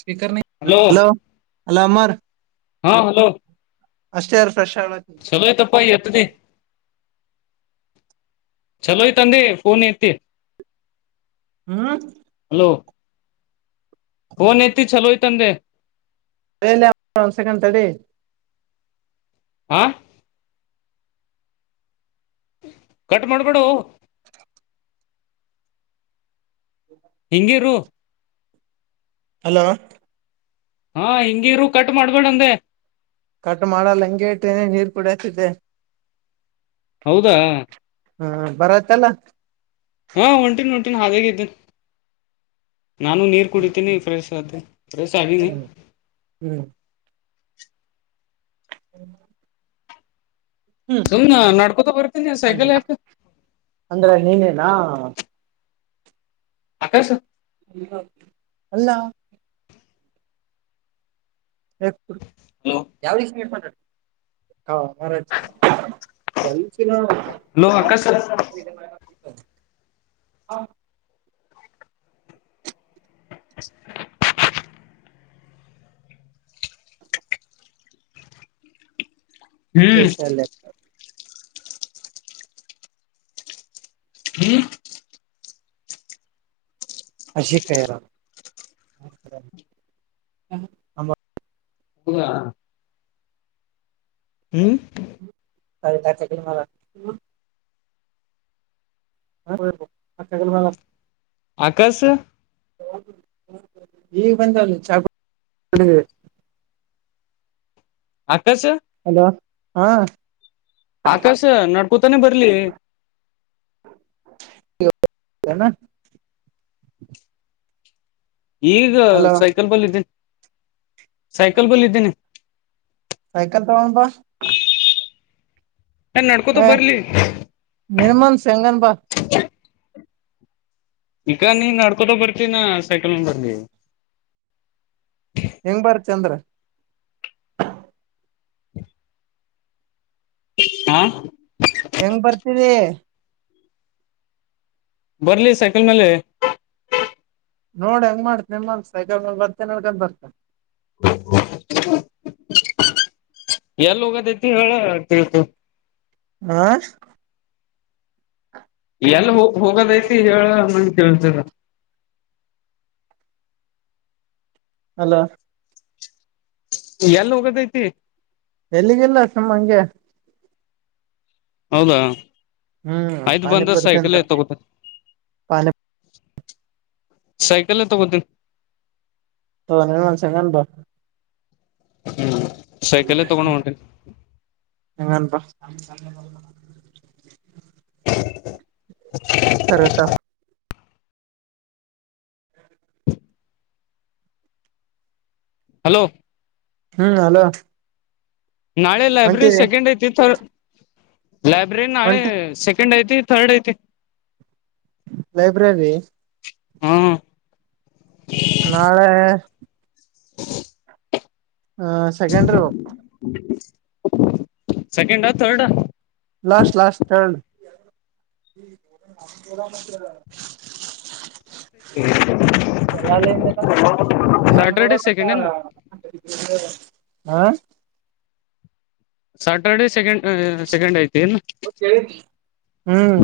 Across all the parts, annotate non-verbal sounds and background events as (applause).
Speaker hello hello Amar ಹಾ hello ಅಷ್ಟೇ ಅರ್ ಚಲೋಯತಪ್ಪಾಯ ಎತ್ತದೆ ಚಲೋ ಇ ತಂದೆ ೋನ್ ಯೆ ಹ್ಮ್ ತೂ ಪೋನ್ ಐತ್ತಿ ಚಲೋ ಅತು ಅಂದೆ ಒಂದ್ ಸೆಕಂಡ್ ತಡಿ ಹಾ ಕಟ್ ಮಾಡ್ಬಾ ಒ ಹಿಂಗಿರು ಹಲೋ ಹಾ ಹಿಂಗಿರು ಕಟ್ ಮಾಡ್ಬೇಡ ಅಂದೆ ಕಟ್ ಮಾಡಲ್ಲಂಗೆ ಇಟ್ಟನೆ ನೀರ್ ಕುಡತಿದೆ ಹೌದಾ ಹಾ ಬರತ್ತಲ್ಲ ಹಾ ಹೊಂಟಿನಿ ಹೊಂಟಿನಿ ಹಾಗೆ ಇದ್ದೆ ನಾನು ನೀರ್ ಕುಡಿತೀನಿ ಫ್ರೆಶ್ (unintelligible) ಹ್ಮ ಹ್ಮ್ ಹ್ಮ್ಮ್ ಹ್ಮ್ ಸುಮ್ನ ನಡ್ಕೋತ ಬರ್ತೀನಿ ಸೈಕಲ್ ಯಾಕ ಅಂದ್ರೆ ನೀನೇನಾ (unintelligible) ಅಲ್ಲ ಹಲೋ ಯಾವ ರೀತಿ (unintelligible) ಹಲೋ ಆಕಾಶ ಹ (inaudible) ಹ್ಮ್ ಶಾಲೆ ಹ್ಮ್ ಅರ್ಷಿಕ ಯಾರು ಹೌದಾ ಹ್ಮ್ (unintelligible) (unintelligible) ಆಕಾಶ್ ಈಗ ಬಂದ ಚಾ ಕುಡಿ ಆಕಾಶ್ ಹಾ ಆಕಾಶ ನಡ್ಕೊತಾನೆ ಬರ್ಲಿ ಏನು ಈಗ ಸೈಕಲ್ ಬಲ್ಲಿದ್ದೀನಿ ಸೈಕಲ್ ಬಲ್ಲ ಇದಿದ್ದೀನಿ ಸೈಕಲ್ ತಗೋಂಡು ಬಾ ಏ ನಡ್ಕೋತ ಹ ಬರ್ಲಿ ನಿನ್ನ ಮನಸ್ಸು ಹೇನಾಗಣ್ಣ ಬಾ ಈಗ ನೀನ್ ನಡ್ಕೊತ ಬರ್ತೀನಿ ಸೈಕಲ್ ಬರ್ಲಿ ಹೆಂಗ್ ಬರ್ತೀನಿ ಅಂದ್ರ ಹಾ ಹೆಂಗ್ ಬರ್ತದಿ ಬರ್ಲಿ ಸೈಕಲ್ ಮೇಲೆ ನೋಡ ಹೆಂಗ ಮಾಡತ್ ಸೈಕಲ್ ಮೇಲೆ ಬರ್ತೀನಿ ಅಂದ್ರೆ ಬರ್ತೀನಿ (inaudible) ಎಲ್ಲಿ ಹೋಗೋದು ಅಯ್ತಿ ಹೇಳೋ ಆ ಎಲ್ ಹೋಗ ಹೋಗೋದಐತಿ ಹೇಳ ಕೇಳ್ತದೇ ಹಲೋ ಎಲ್ಲಿ ಹೋಗೋದಐತಿ ಎಲ್ಲಿಗಿಲ್ಲ ಸುಮ್ಮ ಹಂಗೆ ಹೌದಾ ಹ್ಮ್ ಆಯ್ತು ಬಂದ ಪಾನಿಪುರಿ ಸೈಕಲ್ ತಿಂತಾರ ತಗೋತಿನಿ ಪಾನಿ ಸೈಕಲ್ಯೇ ತಕೋತೀನಿ ಒಂದು ಸೆಕೆಂಡ್ ಬಾ ಹ್ಮ್ ಸೈಕಲ್ ತಗೊಂಡ್ ಹೊಂಟೇನಿ ಏನೆನು ಪಾ (unintelligible) ಕರೆಕ್ಟ್ ಹಲೋ ಹಾ ಹ ಲೋ ನಾಳೆ ಲೈಬ್ರರಿ ಸೆಕೆಂಡ್ ಐತಿ ಥರ್ಡ್ ಲೈಬ್ರರಿ ನಾಳೆ ಹೊಂಟಿ ಸೆಕೆಂಡ್ ಐತಿ ಥರ್ಡ್ ಐತಿ ಲೈಬ್ರರಿ ಹಾ ನಾಳೆ (inaudible) ಹ ಸೆಕೆಂಡ್ರು ಸೆಕೆಂಡ ಥರ್ಡಾ ಲಾಸ್ಟ್ ಲಾಸ್ಟ್ ಥರ್ಡ್. ನದ ಮ (unintelligible) ಹ ಹ (unintelligible) ಎಲ್ಲ (unintelligible) ಲನ್ ಕ ಗಾಮ ಕಡ ಸ್ಯಾಟರ್ಡೆ ಸೆಕೆಂಡ್ ಏನ ಮಂತ ಹ ಸ್ಯಾಟರ್ಡೆ ಸೆಕೆಂಡ್ ಸೆಕೆಂಡೖತೇನು? ಹ್ಮ್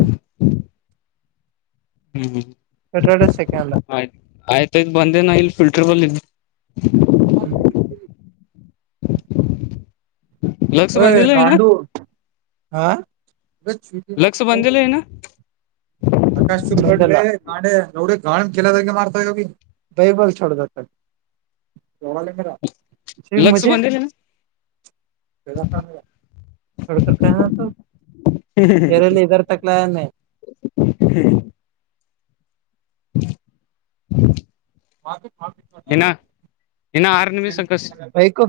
ಹ್ಮ್ ಹ್ಮ್ ಸ್ಯಾಟರ್ಡೆ ಸೆಕಂಡ್ಲ. ಆಯ್ತ್ ಇನ್ ಬಂದೇನ ಇಲ್ಲಿ ಫಿಲ್ಟರ್ ಬಲ್ಲಿ ಹಾ ಹೂ (unintelligible) ಹೊಯ್ (unintelligible) ಆ ಲಕ್ಷ ಬಂದಿಲ್ಲೇನು? ಪ್ರಕಾಶ್ ಗೆ ನೋಡಿ ಗಾಣ್ ಕೆಲದ ಮಾಡ್ತಾ ಹೋಗಿ ಬೈಬಲ್ (unintelligible) ಡದತ್ತ ಲಕ್ಷ ಬಂದಿಲ್ಲೆನು? ಸಡಕ (unintelligible) ಎರಲ್ಲಿ ಇದರ್ ತಕ್ಲಾಯೆನ್ನಿ ಹ್ಮ್ ಹ ಮಾತ (unintelligible) ಇನ್ನು ಇನ್ನು ಆರು ನಿಮಿಷ ಬಸ್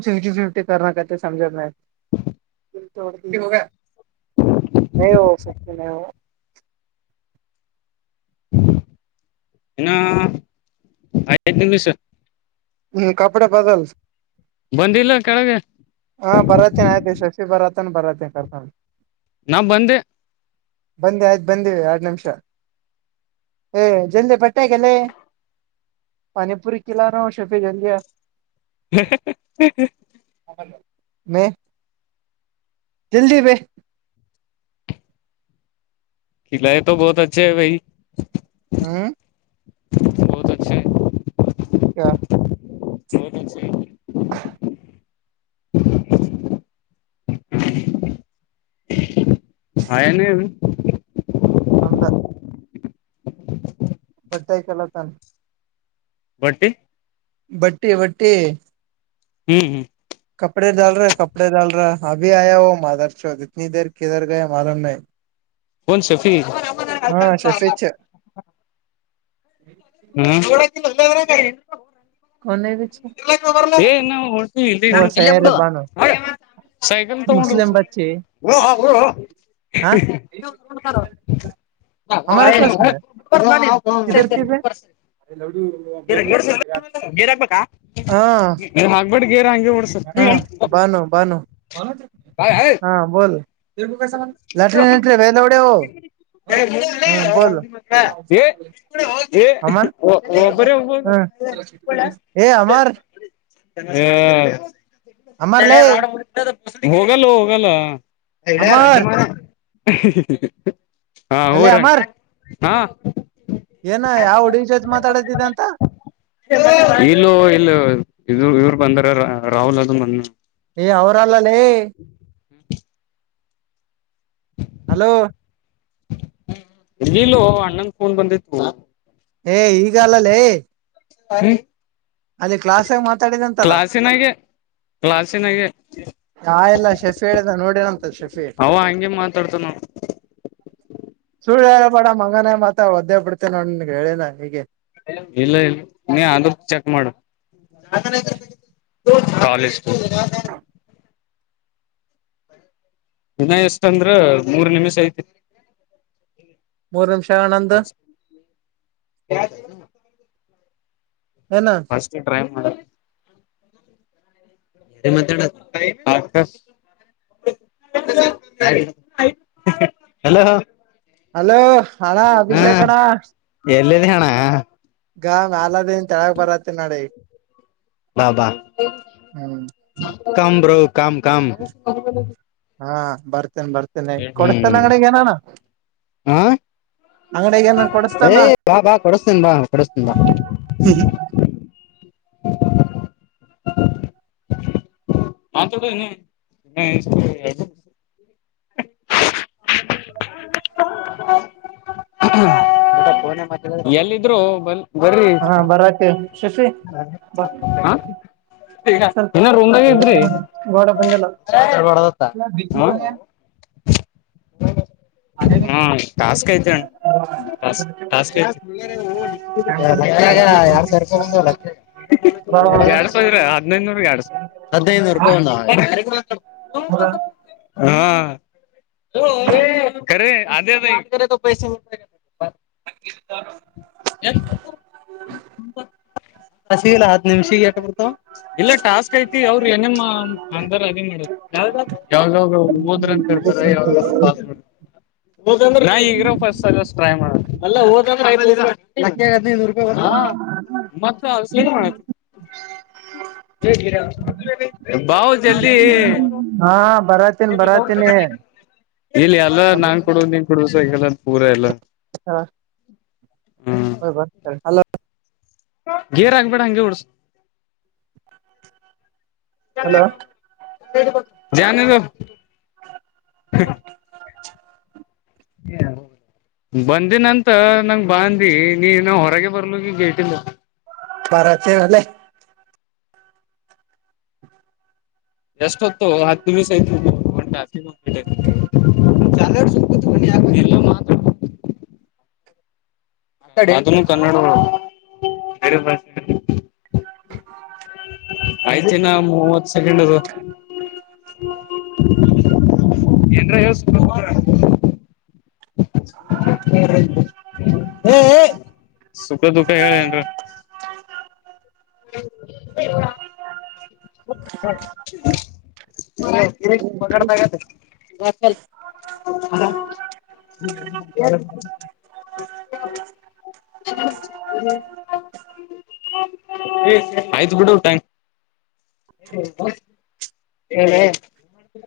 (unintelligible) ನೀ ಸತಿ ನ (unintelligible) ಇನೌ (unintelligible) ದಿನ ಪಸ ಹ್ಮ್ ಕಪಡೆ ಬದಲ್ (unintelligible) ಬಂದಿಲ್ಲ ಕೆಳಗೆ (unintelligible) (unintelligible) ಬರತ ಕರ್ತ ನಾ ಬಂದಿ ಬಂದಿ ಆಯ್ತು ಬಂದಿವಿ ಎರಡ್ ನಿಮಿಷ ಹ ಜಲ್ದಿ ಬಟ್ಟ್ಯಾಕಲ್ಲೇ ಪಾನಿಪುರಿ ಕಿಲ್ಲಾರ (unintelligible) ಚಪ್ಪಿ ಜಲ್ಲಿಯ ಹ ಮೆ ಜಲ್ದಿ ಬೇ (unintelligible) ಕಲಾಯ ಬಹತ್ ಅಛೆ ಭೈ ಹ್ಮ (unintelligible) ಬೌತ್ ಅಚ್ಚ ಹ ಹ (inaudible) ಆನನು (unintelligible) ಅಂದ ಬಟ್ಟೆ ಇಕ್ಕಲತಾನ. ಬಟ್ಟಿ? ಬಟ್ಟಿ ಬಟ್ಟಿ ಹ್ಮ್ ಹ್ಮ್ ಕಪಡೆ ಡ ರ ಕಪಡಡೆ ಡ ರ ಅಭಿ ಆಯ ಹ ಮಾದರ್ ಚೌದ ಇತನ ದೇ ಕಧರ ಗಯ ಮಾಾಲನ್ ಮ ಕನ್ ಶಫಿ ಹಾ ಸಫೇಚ್ಚ (unintelligible) ಕೌನ್ ಹೈ ಬಿಚು ಇರಲಕ್ ಬರಲಾ ಯೇ ನವು ಹಿಯತಿವ್ ಓ ಯಿರಲ್ಯಕ್ ಸಯ್ಯಾರೆ ಬಿಡು ಬಾನು ಸೈಕಲ್ ತ ಉಡ ಮುಸ್ಲಿಂ ಬಚ್ಚಿ ಹಾ ಹಮಾರೆ ಕ್ಲಾಸ್ ಮೇ ಹೈ (unintelligible) ಹ ಸರಿ ಕಿಧರ್ ಸರಿ ಥಿ ಬೆ ಸರಿ ಗೇರ್ ಹಾಕ್ಬೇಕ ಹಾಕ್ಬೇಟ್ಟ ಗೇರ್ ಹಂಗಗೆ ಹಾ ಬಾನು ಬಾನು ಹಾ ಬೋಲ ಲಟ್ರ ನಟ ಬೇಂದ ಎಡೋ ಯೀ ಯೇ ಒಬ್ಬರೆ ಹೋಗಭೋಡು ಏ ಅಮರ್ ಅಮರ್ ಲೇ ಹ ಹೋಗಲ್ಲ ಹೋಗಲ್ಲ ಯೇ ರಂಡಿ ಅಮರ್ ಮಗನ್ ಹ ಅಲ್ಲೇ ಹೊರಿ ಅಮರ್ ಹಂಗ ಏನ ಯಾವ ಹುಡುಗಿ ಜೊತೆ ಮಾತಾಡದಿದೆ ಅಂತ ಇಲ್ಲ ಇಲ್ಲ ಇ ಇವ್ರು ಬಂದರೆ ರಾಹುಲ್ ಅದು ಬಂಧನ ಏ ಅವರಲ್ಲ ಲಲೇ (inaudible) ಹಲೋ ನೀಲ ಅಣ್ಣ ಫೋನ್ ಬಂದುತೂ ಏ ಈಗ ಅಲ್ಲಲೇ ಪರಿ ಹ್ಮ್ ಅಲ್ಲಿ ಕ್ಲಾಸ್ಗ ಮಾತ್ರ ಕ್ಲಾಸಿನಾಗ ಕ್ಲಾಸಿನಾಗ ಹಾ ಎಲ್ಲ ಶೆಶಿಹೇಳಿದಂತ ಎಲ್ಲ ನೋಡಿನಂತದ ಶೆಫೇಡ್ ಅವ ಹಂಗೆ ಮಾತಾಡ್ತಾನ (inaudible) ಸುಳ್ ಹೇಳಬೇಡ ಮಂಗನ ಮತ್ತ ಒದ್ದೇ ಬಿಡ್ತೇ ನೋಡ ಹೇಳಿನ ಹೀಗೆ ಇಲ್ಲ ಇಲ್ಲ ನೀ ಅದು ಚೆಕ್ ಮಾಡು ಕಾಲೇಜ್ ದಿನ ಎಷ್ಟ ಅಂದ್ರ ಮೂರ್ ನಿಮಿಷ ಐತಿ ಮೂರಂಶನಂದ ಫಸ್ಟ್ ಟ ಟ್ರೈ ಮಾಡ ತೆ ಮಾತಡ ಹಲೋ ಹ ಹಲೋ ಹಣಾ ಅಭಿಷೇಕಣ ಎಲ್ಲಿದೆ ಅಣ್ಣ ಗ ನಾಲದಿನ ತೆಳಗ ಬರತ್ತ ನೋಡಿ ಬಾ ಬಾ ಹ್ಮ್ ಕಾಮ ಬ್ರೌ ಕಾಮ ಕಾಮ ಹಾ ಬರ್ತೇನೆ ಬರ್ತೇನೆ ಕೊಡಸ್ತಲ್ಲ ಹ್ಮ್ ಅಂಗಡಗನಾನ ಹ ಏ ಕೊಡಸ್ತಲ್ಲ ಬಾ ಬಾ ಕೊನ್ ಬಾ ಕೊನ್ ಬಾ (unintelligible) ಹಾತ್ ಯಿಡು ಯಿನ್ ಇಷ್ಟ ಫೋನ್ ನಾಗ್ ಮತ್ತ ಆಡ ಎಲ್ಲಿದ್ರು ಬರಿ ಬರಿ ಹಾ ಬರತ್ತೆ ಶಶಿ ಬಾ ಹ ಗ ಸ್ವಲ್ಪ ಇನ ರೂಮ್ ದಾಗೆ ಇದ್ರಿ ಗೋಡ ಬಂದಿಲ್ಲ ಚೇತಾಬ್ಯಾಡದ ಅಂತ ಹಾ ಟಾಸ್ಕ್ ಯತೆ್ಣಸ್ ಟಾಸ್ ಲಕ್ಕ ಆಗ ಯಾರ್ ಸರ್ಕ ಬಂದ ಲಕ್ಕ ಎರಡ್ ಸಾವಿರ್ರ ಹದ್ಿನೈದನೂರ್ ಎರಡ್ ಸಾವಿ ಹದಿನನೂ ರೂಪಾಯಿ ಬಂದಾವಾ ಹಾ ಹೇಳೋ ಕರೆ ಅದೇ ಅದಾ ಈಗ ಕಾಮ್ ಕರೆ ತೋ ಪೈಸೆ ಎ (unintelligible) ಹಸಿ ಇಲ್ಲ ಹತ್ತು ನಿಮಿಷ ಎಟ ಬರ್ತ ಇಲ್ಲ ಟಾಸ್ಕ್ ಐತಿ ಅವ್ರರು ಏನಮ್ಮ ಅಂದಾರ ಅದೇ ಮಾಡ ಯಾವ ಹೋದ್ರಂತ ನ ಈಗ್ರ ಫಸ್ಟ್ ಟ್ರೈ ಮಾಡ ಅಲ್ಲ ಹೋದ್ರೂರುಪಾಯಿ ಮತ್ತ ಸೇ ಮಾಡ ಬಾವಜಲ್ಲಿ ಹಾ ಬರಾತೀನಿ ಬರಾತೀನಿ ಇಲ್ಲಿ ಎಲ್ಲ ನಾ್ ಕೊಡ ನೀನ್ ಕೊಡಸಗಲ್ಲ ಪೂರಾ ಎಲ್ಲ ಹಾ ಹ್ ಬರ್ ಸ ಹಲ ಗೇರ್ ಹಂಗಬೇಡ ಹಂಗಗೆ ಡ್ಸ ಹಲೋ ಜಾನದು ಹಏ ಬಂದಿನಂತ ನಂಗ ಬಾಂದಿ ನೀನ ಹೊರಗೆ ಬರ್ಲಿ ಗೇಟಿಲ್ಲ ಪರತ ಅಲ್ಲೇ ಎಷ್ಟಟ್ ಹತ್ತುೋ ಹತ್ತಮೀ ಸಯಿತ ಯಲ್ಲ ಮಾ ಅದ ಕನ್ನಡಾಷ ಆಯ್ತನಾ ಮೂವತ್ ಸೆಕೆಂಡ್ ಅದು ಏನ್ರ ಯಸ್ಕ ಹ ಸುಖ ದುಃಖ ಹೇಳೇನ್ರ ಹ ಆ ಪಗಡ್ತಾಗ ಅದ ಹ ಏ್ ಆಯ್ತು ಗೂಡಊಟಾಂಕ್ ಹ್ಮ ಹ್ಮ್ಮ